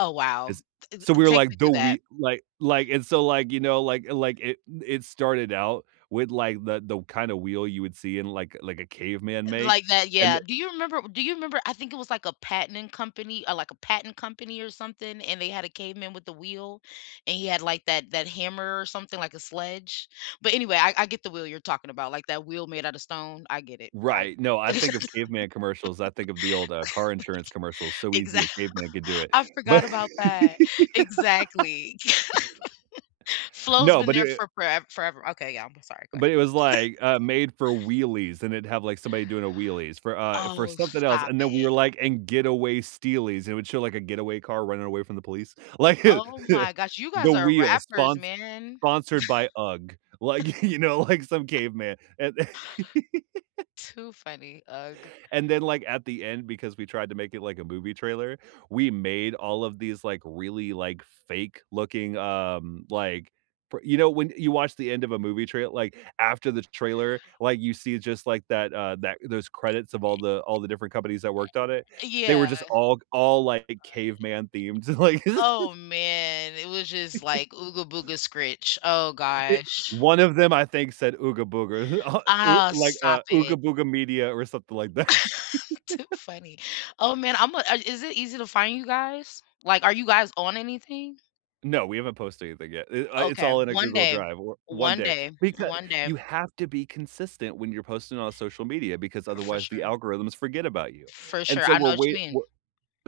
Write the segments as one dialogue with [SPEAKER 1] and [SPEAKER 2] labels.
[SPEAKER 1] Oh, wow!
[SPEAKER 2] It's
[SPEAKER 1] Th
[SPEAKER 2] so, we
[SPEAKER 1] th
[SPEAKER 2] were
[SPEAKER 1] take me
[SPEAKER 2] like, the
[SPEAKER 1] through that.
[SPEAKER 2] we like like, and so, like, you know, like like, it it started out with, like, the the kind of wheel you would see in, like like, a caveman make,
[SPEAKER 1] Like that,
[SPEAKER 2] and
[SPEAKER 1] yeah.
[SPEAKER 2] the
[SPEAKER 1] Do you remember do you remember I think it was, like, a patenting company or, like, a patent company or something, and they had a caveman with the wheel, and he had, like, that that hammer or something like a sledge? But anyway, I I get the wheel you're talking about, like that wheel made out of stone. I get it. I
[SPEAKER 2] Right. No,
[SPEAKER 1] get
[SPEAKER 2] I think of caveman commercials. I think of the old, uh, car insurance commercials, "So
[SPEAKER 1] like,
[SPEAKER 2] easy
[SPEAKER 1] exa
[SPEAKER 2] a caveman could do it,"
[SPEAKER 1] I
[SPEAKER 2] but
[SPEAKER 1] forgot about that. Exactly. Flow's
[SPEAKER 2] No.
[SPEAKER 1] been
[SPEAKER 2] But
[SPEAKER 1] there
[SPEAKER 2] it i
[SPEAKER 1] for fore forever Okay, yeah. I'm sorry. Go
[SPEAKER 2] but
[SPEAKER 1] ahead.
[SPEAKER 2] it was, like, uh, made for wheelies, and it'd have, like, somebody doing a wheelies for, uh, for
[SPEAKER 1] Oh,
[SPEAKER 2] something else,
[SPEAKER 1] stop
[SPEAKER 2] and then we
[SPEAKER 1] it.
[SPEAKER 2] were like and getaway steelies. It would show, like, a getaway car running away from the police, like,
[SPEAKER 1] Oh my gosh! You
[SPEAKER 2] the
[SPEAKER 1] guys are
[SPEAKER 2] wheels
[SPEAKER 1] rappers,
[SPEAKER 2] spons
[SPEAKER 1] man.
[SPEAKER 2] sponsored by UGG, like, you know, like some caveman and the
[SPEAKER 1] Too funny. UGG.
[SPEAKER 2] and then, like, at the end, because we tried to make it like a movie trailer, we made all of these, like, really, like, fake looking, um, like, p you know, when you watch the end of a movie trail like, after the t trailer, like, you see just, like, that, uh, that those
[SPEAKER 1] I i i
[SPEAKER 2] credits of all the all the different companies that worked on it.
[SPEAKER 1] eh eh
[SPEAKER 2] They were
[SPEAKER 1] yeah.
[SPEAKER 2] just
[SPEAKER 1] Uh i
[SPEAKER 2] all all like
[SPEAKER 1] uh
[SPEAKER 2] caveman themes. Like
[SPEAKER 1] oh, man. It was just, like, Ooga Booga scritch. Oh
[SPEAKER 2] i
[SPEAKER 1] gosh.
[SPEAKER 2] one of them, I think, said Ooga Booga.
[SPEAKER 1] Oh,
[SPEAKER 2] Like,
[SPEAKER 1] stop
[SPEAKER 2] uh, Ooga
[SPEAKER 1] it.
[SPEAKER 2] Booga Media or something like that.
[SPEAKER 1] Too funny. Oh man. I'm a uh, is it easy to find you guys? Like, are you guys on anything?
[SPEAKER 2] No, we haven't posted anything yet. Eh, uh, it's
[SPEAKER 1] Okay,
[SPEAKER 2] all in a
[SPEAKER 1] one
[SPEAKER 2] Google
[SPEAKER 1] day,
[SPEAKER 2] Drive. Or one
[SPEAKER 1] one
[SPEAKER 2] day
[SPEAKER 1] day,
[SPEAKER 2] becau
[SPEAKER 1] one day.
[SPEAKER 2] you have to be consistent when you're posting on social media because
[SPEAKER 1] For
[SPEAKER 2] otherwise, the
[SPEAKER 1] sure.
[SPEAKER 2] algorithms forget about you,
[SPEAKER 1] For
[SPEAKER 2] and
[SPEAKER 1] sure.
[SPEAKER 2] so,
[SPEAKER 1] I know
[SPEAKER 2] we're
[SPEAKER 1] whatcha
[SPEAKER 2] wait
[SPEAKER 1] mean.
[SPEAKER 2] we're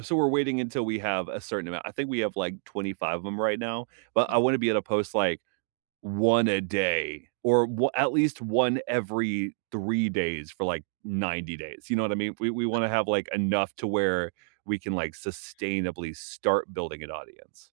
[SPEAKER 2] so, we're waiting until we have a certain amount. I think we have, like, 25 of 'em right now, but I
[SPEAKER 1] Mm.
[SPEAKER 2] wanna be able to post, like, 1 a day or wa at least 1 every 3 days for, like, 90 days, you know what I mean? We we
[SPEAKER 1] Uh
[SPEAKER 2] wanna have, like, enough to where we can, like, sustainably start building an audience.